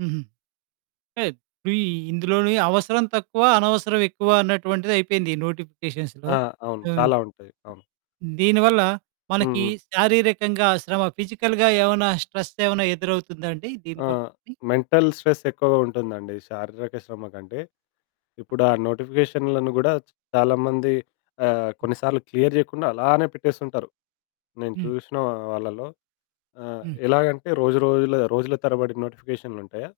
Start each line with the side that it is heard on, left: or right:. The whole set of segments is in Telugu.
right: హుహు. ఇప్పుడు ఇందులోని అవసరం తక్కువ అనవసరం ఎక్కువ అన్నటువంటిదయిపోయింది ఈ నోటిఫికేషన్స్‌తో.
left: ఆ! అవును,
right: హ్మ్.
left: చాలా ఉంటాయి. అవును.
right: దీనివల్ల
left: హ్మ్,
right: మనకి
left: హ్మ్.
right: శారీరకంగా శ్రమ ఫిజికల్‌గా ఏవనా స్ట్రెస్ ఏవన్నా ఎదురవుతుందా అండి
left: ఆ!
right: దీనివల్లని?
left: మెంటల్ స్ట్రెస్ ఎక్కువగా ఉంటుందండి శారీరక శ్రమకంటే. ఇప్పుడు ఆ నోటిఫికేషన్లను గూడా చాలామంది
right: హ్మ్.
left: కొన్నిసార్లు ఆహ్, క్లియర్ జేయకుండా అలానే పెట్టేస్తుంటారు. నేను
right: హ్మ్.
left: చూసిన వాళ్ళలో, ఆ!
right: హ్మ్.
left: ఎలాగంటే రోజు రోజులు రోజుల తరబడి నోటిఫికేషన్లుంటాయా,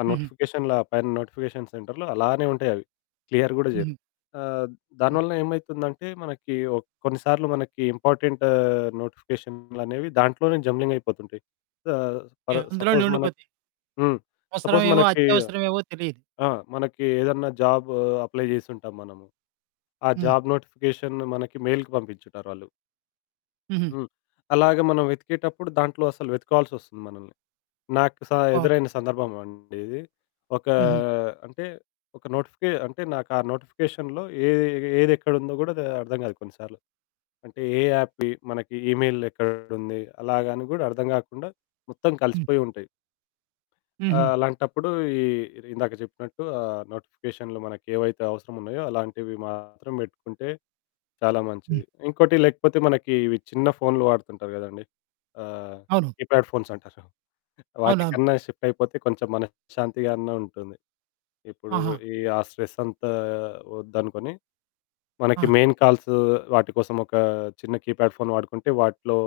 left: ఆ
right: హుహు.
left: నోటిఫికేషన్ల పైన నోటిఫికేషన్ సెంటర్‌లో అలానే ఉంటాయవి. క్లియర్ గూడా జేయరు.
right: హుహు.
left: ఆహ్,
right: హ్మ్.
left: దానివలన ఏమైతుందంటే మనకి ఒక్ కొన్నిసార్లు మనకి ఇంపార్టెంట్ నోటిఫికేషన్లనేవి దాంట్లోనే జంబ్లింగ్ అయిపోతుంటయి. ఆహ్,
right: కే
left: ఫర్
right: అందులోనే
left: సపోజ్ మనక్
right: ఉండిపోతాయి.
left: హ్మ్, సపోజ్
right: అవసరవేమో
left: మనకి
right: అత్యవసరవేమో తెలీదు.
left: ఆ! మనకి ఏదన్నా జాబ్ అప్లై జేసుంటాం మనం. ఆ
right: హ్మ్.
left: జాబ్ నోటిఫికేషన్ మనకి మెయిల్‌కి పంపించుంటారు వాళ్ళు.
right: హుహు.
left: హ్మ్, అలాగ మనం వెతికేటప్పుడు దాంట్లో అసలు వెతుక్కొవాల్సొస్తుంది మనల్ని. నాకు స
right: ఓహ్!
left: ఎదురైన సందర్భమండి ఇది. ఒక
right: హుహు.
left: అంటే ఒక నోటిఫికే అంటే నాకు ఆ నోటిఫికేషన్‌లో ఏది, ఏదెక్కడుందో గూడా ద అర్థం గాదు కొన్నిసార్లు. అంటే ఏ యాప్‌కి మనకి ఈమెయిల్ ఎక్కడుంది, అలాగ అని గూడా అర్థం గాకుండా మొత్తం
right: హ్మ్.
left: కలిసిపోయుంటయి. ఆహ్,
right: హుహు.
left: అలాంటప్పుడు ఈ ఇందాక చెప్పినట్టు ఆహ్, నోటిఫికేషన్లు మనకి ఏవైతే అవసరమున్నాయో, అలాంటివి మాత్రం పెట్టుకుంటే చాలా
right: హ్మ్.
left: మంచిది. ఇంకోటి లేకపోతే మనకి ఇవి చిన్న ఫోన్లు వాడుతుంటారు కదండీ. ఆహ్,
right: అవును.
left: కీప్యాడ్ ఫోన్స్ అంటారు.
right: అవునవును.
left: వాటికన్నా షిఫ్ట్ అయిపోతే కొంచెం మనశ్శాంతిగా అన్నా ఉంటుంది. ఇప్పుడు
right: ఆహా!
left: ఈ ఆ స్ట్రెస్ అంతా వద్దనుకుని మనకి
right: ఆ!
left: మెయిన్ కాల్స్ వాటి కోసమొక చిన్న కీప్యాడ్ ఫోను వాడుకుంటే వాటిలో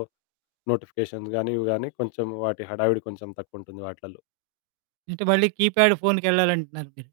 left: నోటిఫికేషన్స్ గాని, ఇవి గాని కొంచెం వాటి హడావిడి కొంచెం తక్కువ ఉంటుంది వాట్లల్లో.
right: అంటే మళ్ళి కీప్యాడ్ ఫోన్‌కెళ్ళాలంటున్నారు మీరు.